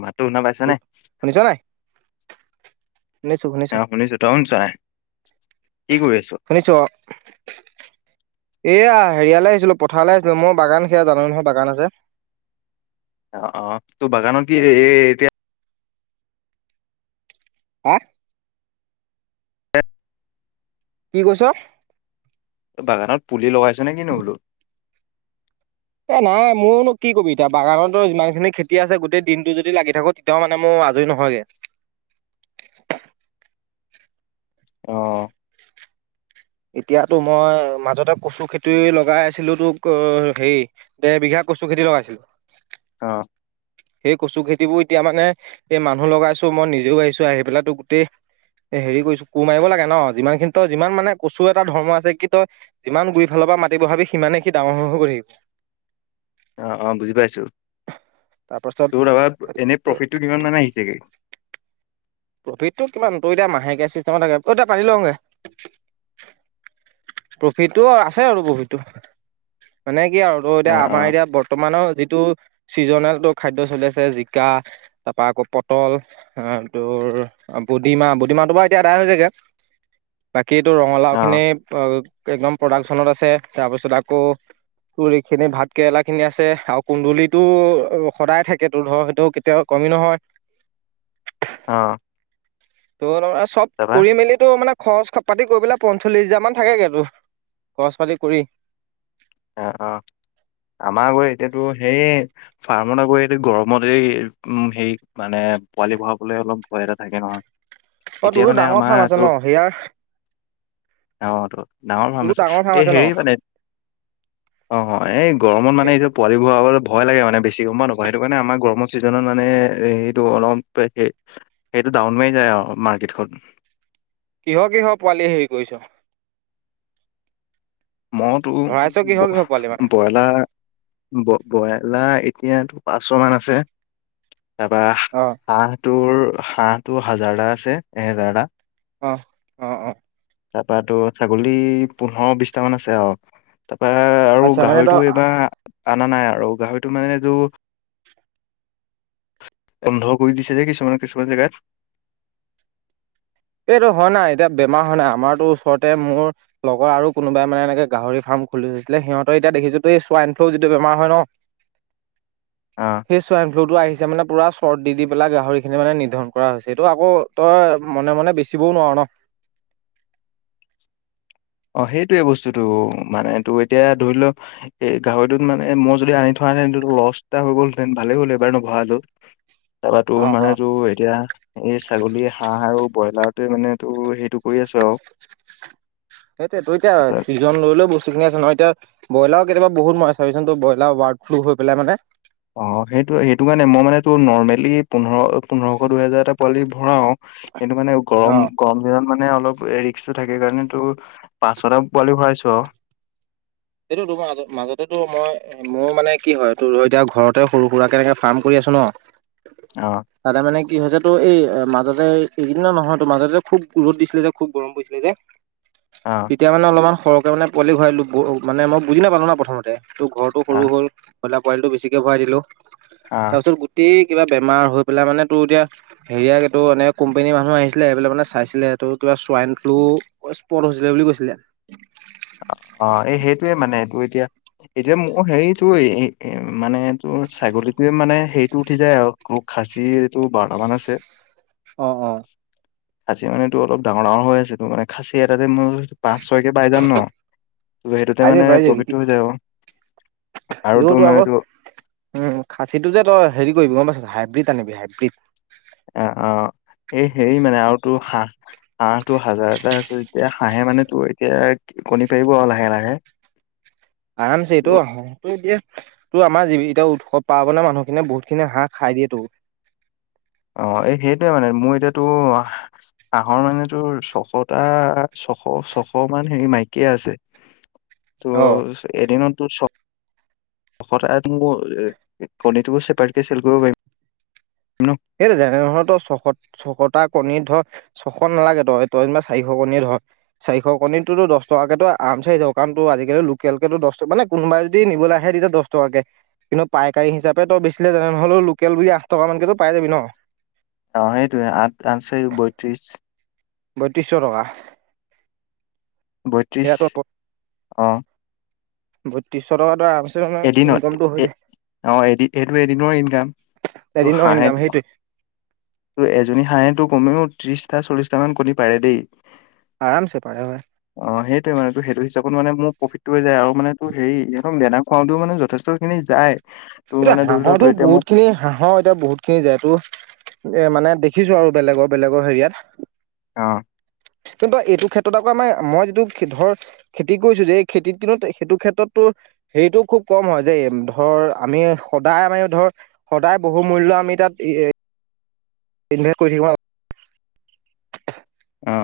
মাতো শুনা পাইছা নে? শুনিছ নাই? শুনিছো শুনিছো অ শুনিছোঁ, দম যায় শুনিছোঁ অ। এয়া হেৰিয়ালৈ আহিছিলোঁ, পথাৰলৈ আহিছিলোঁ, মোৰ বাগান সেয়া জানা নহয় বাগান আছে। অ অ, তোৰ বাগানৰ কি এতিয়া অ। কি কৈছ? বাগানত পুলি লগাইছ নে কিনো বোলো? এ নাই ময়ো নো কি কবি এতিয়া বাগানতো যিমানখিনি খেতি আছে গোটেই দিনটো যদি লাগি থাকোঁ তেতিয়াও মানে মোৰ আজৰি নহয় হয়গে। অ'। এতিয়াটো মই মাজতে কচু খেতি লগাই আছিলোঁ, তোক হেৰি দেৰ বিঘা কচু খেতি লগাইছিলো। অ'। সেই কচু খেতিবোৰ এতিয়া মানে এই মানুহ লগাইছো মই নিজেও আহিছো, আহি পেলাই গোটেই এ হেৰি কৰিছোঁ কোৰ মাৰিব লাগে ন' যিমানখিনি তই যিমান মানে কচু এটা ধৰ্ম আছে কি তই যিমান গুৰি ফালৰ মাটি বহাবি সিমানে সি ডাঙৰ হৈ হৈ গৈ আহিব। অহ, অ', বুজি পাইছোঁ। তাৰপাছত তোৰ দাবা এনে প্ৰফিটটো কিমান মানে আহিছেগে? প্ৰফিটটো কিমান তই এতিয়া মাহেকীয়া চিচটেমত থাকে ত এতিয়া পানী লওঁগে। প্ৰফিটটো আছে আৰু প্ৰফিটটো, মানে কি আৰু ত' অ এতিয়া অ আমাৰ এতিয়া বৰ্তমানৰ যিটো চিজনেলটো খাদ্য চলি আছে, জিকা তাৰ পৰা আকৌ পটল অহ তোৰ বুডিমাহ বুডিমাহটো বাৰু এতিয়া আদায় হৈ যায়গে বা কেটো অ ৰঙালাওখিনি একদম প্ৰডাকচনত আছে তাৰপিছত আকৌ তোৰ এইখিনি ভাত কেৰেলাখিনি আছে আৰু কুন্দুলিটো সদায় থাকে তোৰ ধৰ হয়টো কেতিয়াও [unintelligible] নহয়। আহ। [unintelligible] চব কৰি মেলিতো মানে খৰচ পাতি কৰি পেলাই পঞ্চল্লিশ হোজাৰ মান থাকেগে তোৰ, খৰচ পাতি কৰি। আহ, অ'। আমাৰ আকৌ এতিয়া তোৰ সেই ফাৰ্মত আকৌ, এইটো গৰমতে হে মানে পোৱালি ভৰাবলৈ অলপ ভয় এটা থাকে নহয়। অ এতিয়া তোৰো মানে ডাঙৰ ফাৰ্ম আছে ন আমাৰটো হেয়াৰ অহ তো ডাঙৰ ফাৰ্ম আছে, এই হেৰি মানে অ', এই গৰমত মানে এতিয়া পোৱালি [unintelligible] ভয় লাগে মানে বেছি গম পাওঁ নাপাও, সেইটো কাৰণে আমাৰ গমৰ চিজনত মানে এইটো অলপ সেইটো ডাউন মাৰি যায় আৰু মাৰ্কেটখন। কিহৰ কিহৰ পোৱালি হেৰি কৰিছ? মই তোৰ ভৰাইছ কিহৰ কিহৰ পোৱালি মানে বইলাৰ, ব্ৰইলাৰ এতিয়াটো পাঁচশ মান আছে, তাৰ পা অ হাঁহ তোৰ হাঁহ টো হাজাৰটা আছে এহেজাৰটা অহ অহ অহ তাপা তোৰ ছাগলী পোন্ধৰ বিশটামান আছে আৰু তাপ পা আৰু আচ্ছা মানে তই গাহৰিটো এইবাৰ অনা নাই আৰু গাহৰিটো মানে তোৰ বন্ধ কৰি দিছে যে কিছুমান কিছুমান জেগাত এইটো হয় না এতিয়া বেমাৰ হয় না আমাৰতো ওচৰতে মোৰ লগৰ আৰু কোনোবাই মানে এনেকে গাহৰি ফাৰ্ম খুলিছিলে সিহঁতে এতিয়া দেখিছো এই চোৱাইন ফ্লু যিটো বেমাৰ হয় ন [inaudible] অ সেই চুৱাইন ফ্লু টো আহিছ যে মানে পুৰা চৰ্ট দি দি পেলাই গাহৰি খিনি মানে নিৰ্ধন কৰা হৈছে এইটো আকৌ তই মনে মনে বেছিবও নোৱাৰ ন অ সেইটোয়ে বস্তুটো মানে তোৰ এতিয়া ধৰি লও এ গাহৰিটোত মানে মই যদি আনি থোৱা লছ এটা হৈ গলহেতেন ভালে হ'ল এইবাৰ নভৰালো তাৰপৰা তোৰ অ অ মানে তোৰ এতিয়া এই ছাগলী হাঁহ আৰু ব্ৰইলাৰতে মানে টো হেইটো কৰি আছো আৰু সেইটোয়ে তো এতিয়া ছিজন লৈলৈ বস্তু খিনি আছে নহয় এতিয়া ব্ৰলাৰ কেতিয়াবা বহুত মি চাবিচোন ব্ৰইলাৰ বাৰ্ড ফ্লু হৈ পাই মানে অ সেইটো সেইটো কাৰণে মই মানে ত নৰ্মেলি পোন্ধৰ পোন্ধৰশ দুইহেজাৰ এটা পোৱালি ভৰাও সিটো মানে গৰম অ'। গৰম দিনত মানে মানে অলপ ৰিক্সটো থাকে কাৰণে তো পাঁচ ছটা পোৱালি ভৰাইছো আৰু। এইটো তোমাৰ মাজতেটো মই মোৰ মানে কি হয় তোৰ এতিয়া ঘৰতে সৰু সুৰাকে এনেকে ফাৰ্ম কৰি আ ছোঁ ন অ তাতে মানে কি হৈছে তো এই মাজতে এইকেইদিনা নহয় ত মাজতে খুব ৰদ দিছিলে যে খুব গৰম পৰিছিলে যে অ তেতিয়া মানে অলপমান সৰহকে মানে পোৱালি ঘূৰাইলো মানে মই বুজি নাপালো না প্ৰথমতে তো ঘৰটো সৰু অ হ'ল বইলা পোৱালিটো বেছিকে ভৰাই দিলো অ তাৰ পিছত গোটেই কিবা বেমাৰ হৈ পেলাই মানে তোৰ এতিয়া হেৰিয় টো এনেকে কোম্পোনীৰ মানুহ আহিছিলে আহ প মান চাইছিলে তটো এ চোৱাইন ফ্লু স্পট হৈছিলে বুলি কৈছিলে। অ এই সেই মানে এইটো এতিয়া এতিয়া মোৰ হেৰিটো মানে এই তোৰ ছাগলীটোয়ে মানে হে এইটো উঠি যায় আৰু খাচী এইটো বাৰটামান আছে। অঁ অঁ খাচী মানে তটো অলপ ডাঙৰ ডাঙৰ হৈ আছে তো মানে খাচী এটাতে মই পাঁচ ছয়কে পাই যাম ন। ত সেইটোতে মানে প্ৰফিটটো হৈ যায় আৰু। তোৰ সেইটোতো মানে আকৌ তোৰ উম খাচীটো যে তই হেৰি কৰিবি তাৰ পাছত হাইব্ৰীড আনিবি হাইব্ৰীড অ', অ এই হেৰি মানে আৰু তো হাঁহ হাঁহটো হাজাৰটা আছে যেতিয়া হাঁহে মানে তোৰ এতিয়া কণী পাৰিব আৰু লাহে লাহে। [inaudible] আৰামছে এইটো আহ সটো দিয়ে, ত আমাৰি এতিয়া উৎসৱ পাৰ্বণে মানুহখিনিয়ে বহুতখিনি হাঁহ খাই দিয়ে তো। অ এই সেইটোয়ে মানে মোৰ এতিয়াতো, হাঁহৰ মানে তো ছশটা ছশ ছশ মান হেৰি মাইকীয়ে আছে। ত অ', এদিনতো চব [unintelligible] কণীটো ছেপাৰেট চেল কৰিব পাৰিম। ন? সেইটো জাননে ধ ত ছশ ছশতা কণী ধৰ, ছশ নালাগে তই তই যেনিবা চাৰিশ কণী ধৰ চাৰিশ কণী তোৰতো দচ টকাকে আৰামচে হৈ যাব। আজিকালি লোকেলকেতো দচ মানে কোনোবাই যদি নিবলৈ আহে তেতিয়া দচ টকাকে। কিন্তু পাইকাৰী হিচাপে তই বেছিলে তেনেহ'লে লোকেল বুলি আঠ টকা মানকেতো পাই যাবি ন। অ, সেইটোয়ে আঠ আঠ ছয়ি বত্ৰিশ। বত্ৰিসশ টকা। বত্ৰিছ সেয়া অ'। বত্ৰিশ টকাটো এদিনত, এ অ' এদিন এইটো এদিনৰ ইনকাম। ত এদিনৰ হাঁহে ইনকাম তো সেইটোৱে। এজনী হাঁহেটো কমেও ত্ৰিশটা চল্লিশটা মান কণী পাৰে দেই। আৰামছে পায় হয় হয়। অ, সেইটোৱে মানে তোৰ সেইটো হিচাপত মানে মোৰ প্ৰফিটটো হৈ যায় আৰু মানে তোৰ হেৰি একদম বে ফলটো মানে যথেষ্টখিনি যায়।। তোৰ এতিয়া মানে ধৰি ল হাঁহৰটো তোৰ এতিয়া মোক বহুত খিনি হাঁহৰ এতিয়া বহুত খিনি যায় এইটো এ মানে দেখিছো আৰু বেলেগৰ বেলেগৰ হেৰিয়াত। অ'। কিন্তু এইটো ক্ষেত্ৰত আকৌ আমাৰ মই যিটো ধৰ খেতি কৰিছো যে খেতিত কিন্তু সেইটো ক্ষেত্ৰত তোৰ হেৰিটো খুব কম হয় যে ধৰ আমি সদায় আমি ধৰ সদায় বহু মূল্য আমি তাত ইনভেষ্ট কৰি থাকিব অ'।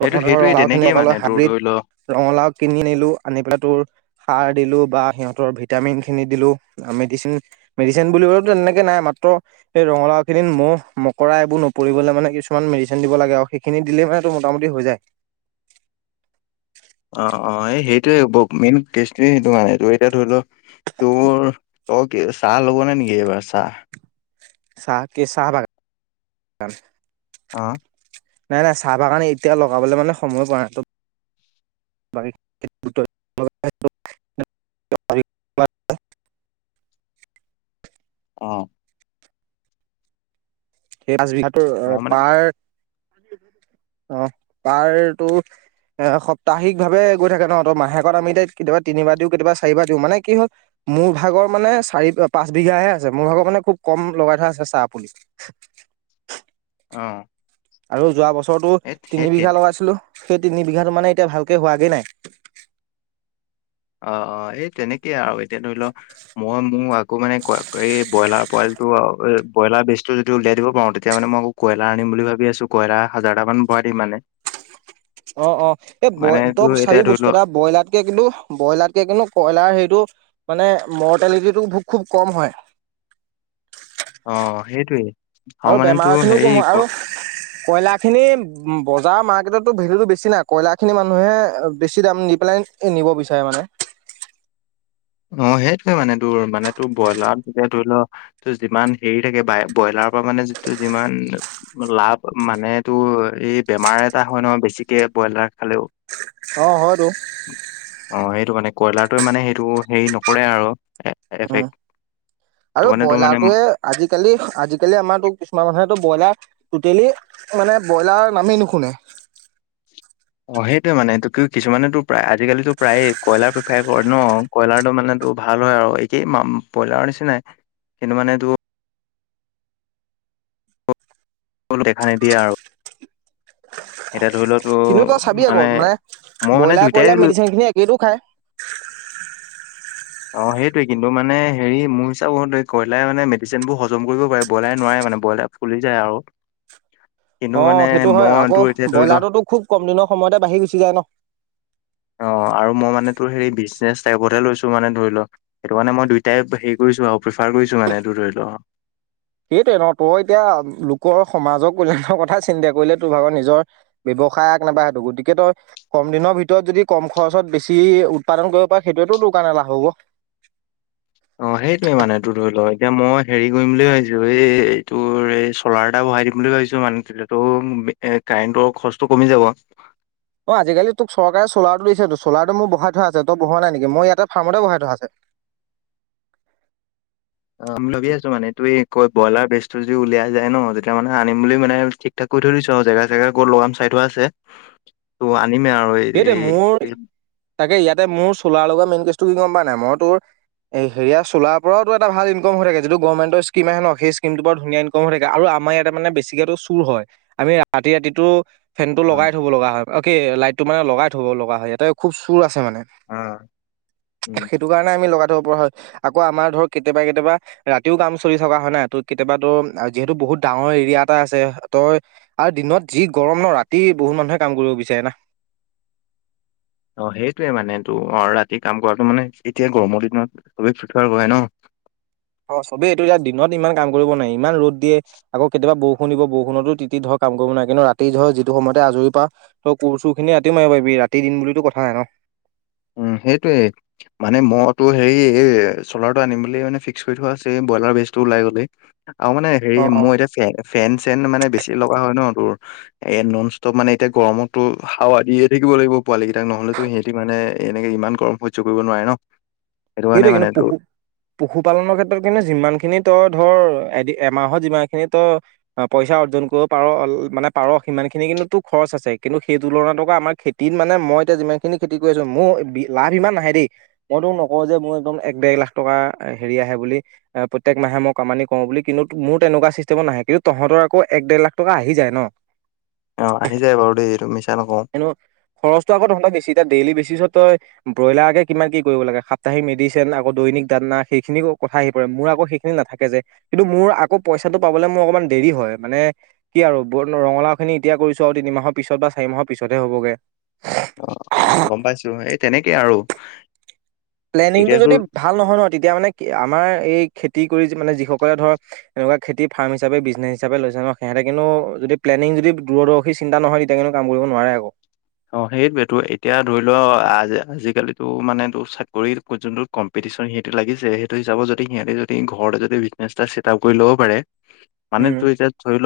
সেইটো সেইটোৱে ৰঙালাও খিনি তেনেকেই লগালো মানে তোৰ হাইব্ৰিড, ধৰি ল ৰঙালাও কিনি আনিলো আনি পেলাই তোৰ সাৰ দিলো বা সিহঁতৰ ভিটামিন খিনি দিলো মেডিচিন মেডিচিন বুলিবতো তেনেকে নাই মাত ত সেই ৰঙালাও খিনিত মহ মকৰা এইবোৰ নপৰিবলে মানে কিছুমান মেডিচিন দিব লাগে আৰু সেইখিনি দিলে মানে মোটামুটি হৈ যায়। অ, অ, এই সেইটোৱে মেইন কেচটোয়ে সেইটো মানে ত এতিয়া ধৰি ল তোৰ তই চাহ ল'ব নে নেকি এইবাৰ চাহ। চাহ কে চাহ বাগান। অ' নাই নাই চাহ বাগান এতিয়া লগাবলে মানে সময় পোৱা নাই। [unintelligible] [inaudible] অ' মই [unintelligible] মানে পাৰ [inaudible] অ, পাৰ টো এ সপ্তাহিক ভাৱে গৈ থাকে ন ত' মাহেকত আমি তাই কেতিয়াবা তিনিবাৰ দিওঁ কেতিয়াবা চাৰিবাৰ দিওঁ মানে কি হ'ল মোৰ ভাগৰ মানে চাৰি পাঁচ বিঘাহে আছে মোৰ ভাগৰ মানে খুব কম লগাই থোৱা আছে চাহ পুলি। [inaudible] অ', আৰু যোৱা বছৰৰতো এই সেই তিনি বিঘা তেনে লগাইছিলো। সেই তিনি বিঘাটো মানে এতিয়া ভালকে হোৱাগে নাই। অ, অ, এই তেনেকেই আৰু এতিয়া ধৰি ল মই মোৰ আকৌ মানে ক এই ব্ৰইলাৰ পোৱলিটো আৰু ব্ৰইলাৰ বেজটো যদি উলিয়াই দিব পাৰো তেতিয়াহ'লে মই আকৌ কইলাৰ আনিম বুলি ভাবি আছো কইলাৰ হাজাৰ মান ভৰাই দিম মানে। [inaudible] অ, অ, এই বই মানে তোৰ তই চাবি এতিয়া ধৰি ল বস্তু এটা ব্ৰইলাৰতকে কিন্তু ব্ৰইলাৰতকে কিন্তু কয়লাৰ হেৰিটো মানে মৰ্টেলিটিটো খুব কম হয়। [inaudible] অ', সেইটোৱে আৰু মানে বেমাৰ তোৰ খিনিও কম হয় হেৰি আৰু কয়লা খিনি ব যাৰ মাৰ্কেটত তোৰ ভেলুটো বেছি নাই কয়লা খিনি মানুহে বেছি দাম দি পেলাই নিব বিচাৰে মানে। [inaudible] অ, সেইটোয়ে মানে তোৰ মানে তোৰ ব্ৰইলাৰত যেতিয়া ধৰি লোৱা ত যিমান হেৰি থাকে ব্ৰইলাৰ ত পৰা মানে যিটো যিমান লাভ মানে তটো এই বেমাৰ এটা হয় ন বেছিকে ব্ৰইলাৰ খালেও। অ, অ হয়তো সেইটো মানে কয়লাৰটোৱে মানে সেইটো হেৰি নকৰে আৰু। উম এফেক্ট সেইটো আৰু কাৰণে তোৰ মানে ব্ৰইলাৰটয়ে আজিকালি - আজিকালি আমাৰো কিছুমান মানুহেতো ব্ৰইলাৰ টটেলি মানে ব্ৰইলাৰ নামেই নুশুনে। অ, সেইটোয়ে মানে এইটো কি কিছুমানেতো প্ৰায় আজিকালিটো প্ৰায়ে কইলাৰ প্ৰিফাৰ কৰে ন কইলাৰটো মানে ত, ভাল হয় আৰু একেই ব্ৰইলাৰৰ নিচিনাই কিন্তু মানে তো লো দেখা নিদিয়ে আৰু। এতিয়া ধৰি লতো কিন্তু তই চাবি আকৌ মানে মই মানে ব্ৰইলাৰ দুইটাই কইলাৰ লো। মেডিচিন [inaudible] খিনি একেইটো খায় অ, সেইটয়ে কিন্তু মানে হেৰি মোৰ হিচাপ কইলাৰ মানে মেডিচিন বোৰ হম কৰিব পাৰে ব্ৰইলাৰে নোৱাৰে। মানে বইলাৰ ফুলি যায় আৰু। কিন্তু অ, মানে সেইটো হয় মই আকৌ তোৰ এতিয়া ধৰি ল ব্ৰইলাৰটোতো খুব কম দিনৰ সময়তে বাঢ়ি গুচি যায় ন। অ, আৰু মই মানে তোৰ হে বিজনেচ টাইপত লৈছো। মানে ধৰি ল সেইটো কাৰণে মই দুইটাই হেৰি কৰিছো আৰু প্ৰিফাৰ কৰিছো মানে এইটো ধৰি লোৱা। সেইটয়ে ন তই এতিয়া লোকৰ সমাজৰ কল্যাণৰ কথা চিন্তা কৰিলে তোৰ ভাগৰ নিজৰ গসায় এক নাইবা সেইটো গতিকে তই কম দিনৰ ভিতৰত যদি কম খৰচত বেছি উৎপাদন কৰিব পাৰি সেইটোৱেতো দোকানালা হব। [inaudible] অ, সেইটোয়ে মানে তোৰ ধৰি লও এতিয়া মই হেৰি কৰিম বুলি ভাবিছো এই এইটোৰ এই চলাৰ এটা। বহাই দিম বুলি ভাবিছো মানে তেতিো এ কাৰেণ্টৰ খৰচটো কমি যাব। অ, আজিকালি তোক চৰকাৰে চলাৰটো দিছেতো চলাৰটো মোৰ বহাই থ আছে ত বহোৱা নাই নেকি মই ইয়াতে ফাৰ্মতে বহাই থোৱা আছে। অমি ল আছো মানে তই [unintelligible] কৈ ব্ৰইলাৰ বেজটো যদি উলিয়াই যায় ন তেতিয়া মান আম বুলি মানে ঠিক ঠাক কৰি থৈ দিছো আৰু জেগা - জেগা ক লগাম চাই টো আছে ত আনিমে আৰু সেইটোৱে মোৰ এই তাকে ইয়াতে মোৰ চোলাৰ লগৰ মেইন কেছটো কি গম পোৱা নাই মই তোৰ এই হেয়া চোলাৰ পৰাওো এটা ভাল ইনকম হৈ থাক যটো গৰ্মেটৰ স্কম আহে ন সেই স্কমটোৰ পৰা ধুন ইনকম হৈ থাকে আৰু। আমাৰ ইয়াতে মানে বেছিকো চুৰ হয় আমি ৰাতি - ৰাতিটো ফেন টো অ লগাই থ'ব লগা হয় অ, কি লাইট টো মানে লগাই থ'ব লগা হয় ইয়াতে খুব চুৰ আছে। অ উম সেইটো কাৰণে আমি লগ পৰা হয় আকৌ আমাৰ ধৰক কেতিয়াবা কেতিয়াবা ৰাতিও কাম চলি থকা হয় নাই ত কেতিয়াবা যিহেতু বু বহুত ডাঙৰ এৰিয়া এটা আছে তই আৰু দিনত যি গৰম ন ৰাতি বহুত মানুহে কাম কৰিব বিচাৰে না। অ, সেইটোয়ে মানে তটো অ ৰাতি কাম কৰাটো মানে এতিয়া গৰমৰ দিনত চব ফুঠোৱাৰ ন [inaudible] অ, চবেই এইটো এতিয়া দিনত ইমান কাম কৰিব নাই ইমান ৰ'দ দিয়ে আকৌ কেতিয়াবা বহু শুনিব বৰষুণতো তি ধৰ কাম কৰিব নাই কিন্তু ৰাতি ধৰ যিটো সময়তে আজৰি পাও ক চুৰ খিনি ৰাতিও মাৰিবািব ৰাতি দিন বুলিতো কথাহে নাই ন? উম, সেইটোৱে মানে মতো হেৰি এই চলাৰটো আনিম বুলিয় মানে ফিক্স কৰি থোৱা আছে। বইলাৰ বেটচ টো ওলাই গলে আৰু মানে হেৰি অ ফেনচ - ফেন। চেন মানে বেছি লগা হয় ন তোৰ এ নন ষ্টপ মানে এতিয়া গৰমতো হাৱা দিয়ে থাকিব লাগিব। পোৱালী কেইটাক নহলেতো সিহতি মানে এনেকে ইমান কৰ্ম সহ্য কৰিব নোৱাৰে ন। সেইটো কাৰণে সেইটোৱে মানে কিন্তু তোৰ পশু পশুপালনৰ ক্ষেত্ৰত কিন্তু যিমান খিনি তই ধৰ এদি এমাহত যিমান খিনি তই পইচা অৰ্জন কৰিব পাৰ অ, মানে পাৰ সিমান খিনি কিন্তুো খৰচ খচ আছে কিন্তু সেই তুলনাত আমাৰ খেতিত মানে মই এতিয়া যিমান খিনি খেতি কৰি আছো মোৰ লাভ ইমান নাহে দেই। মোৰো ন ক যে মোৰ একদম এক দেেৰ লাখ টকা হেৰি আহে বুলি প্ৰত্যেক মাহে মই কমানি কৰ বুলি কিন্তু মোৰ এনেকুৱা চিষ্টেমত নাহে কিন্তু তহতৰচাঁক আকৌ ড দেৰ লাখ টকা আহি যায় ন। অ আহি যায় বাৰু দেই এইটো মিছা নকওঁ এনো খৰচটো আগত তক বেছি এতিয়া ডেইলি বেছি। তাৰিছত তই বইলাৰ আগে কিমান কি কৰিব লাগে। সাহিক মেডিচিন আকৌ দৈনিক দানা সেইখিনি কথা আহি পৰে মোৰ আকৌ সেইখিনি নাথাকে যে কিন্তু মোৰ আকৌ পইচা, পইচটো পাবলে মোৰ অকণমান দেৰি হয় মানে কি আৰু ৰঙলাও খিনি এতিয়া কৰিছো আৰু তিনি মাহৰ পিছত বা চাৰি মাহ পিছতহে হ'বগে। অ অ গম পাইছো এই তেনেকে আৰু প্লেনিংটো এতিয়াতো যদি ভাল নহয় ন তেতিয়া মানে আমাৰ এই, খেতি কৰি মানে যিসকলে ধৰ এনেকুৱা খেতি ফাৰ্ম হিচাপে বিজনেছ হিচাপে লৈছে সিহঁতে কিন্তু যদি তেনেক যদি দূৰদৰ্শী চিন্তা নহয় তেতিয়া কেনেনো কাম কৰিব নোৱাৰে আক, অ সেইটোৱেতটো এতিয়া ধৰি লোৱা আজিকালিতো মানেটো চাকৰি যোন কম্পিট, সিহঁটো লাগিছে সেইটো হিচাপত যদি সিহঁতে যদি ঘৰতে যদি বিজনেছ এটা ছেটা আপ কৰি ল'ব পাৰে। মানে তুই যে ধৰিল,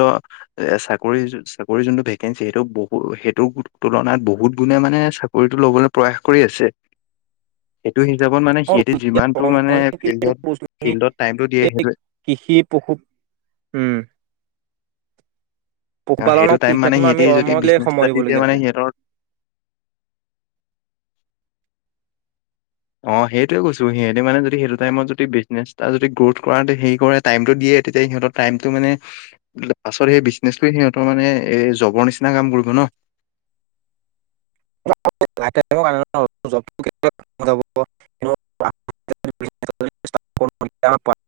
এ চাকৰি চাকৰি যোনটো ভেকেঞ্চি সেইটো বহুত সেইটো, তুলনাত বহুত গুণে মানে চাকৰিতটো লবলৈ প্ৰয়াস কৰি আছে। সটো হিচাপত মানে সিহঁতি যিমানতটো মানে ফিল্ডত উম। ফিল্ডত টাইমটো দিয়ে এই সেইটো, কৃষি পশু উম, [inaudible] পশুপালনৰ সেইটো টাইম মানে কৃষিক্ষেত্ৰত সিহঁতে আমি যদি কৰ্মলে বিজনেছ সময় এ দি দিবলগীয়া মানে হৈছে। সিহঁতৰ [inaudible] অ, সেইটোয়ে কৈছো সিহঁতে মানে যদি সেইটো টাইমত যদি বিজনেছ এটা যদি গ্ৰথ কৰা হে কৰে টাইমতটো দিয়ে তেতিয়া সিহঁতৰ টাইমতটো মানে পাছত সেই বিজনেচে সিহঁতৰ মানে এ জবৰ নিচিনা কাম কৰিব নহ। [inaudible] [unintelligible] [inaudible] [unintelligible]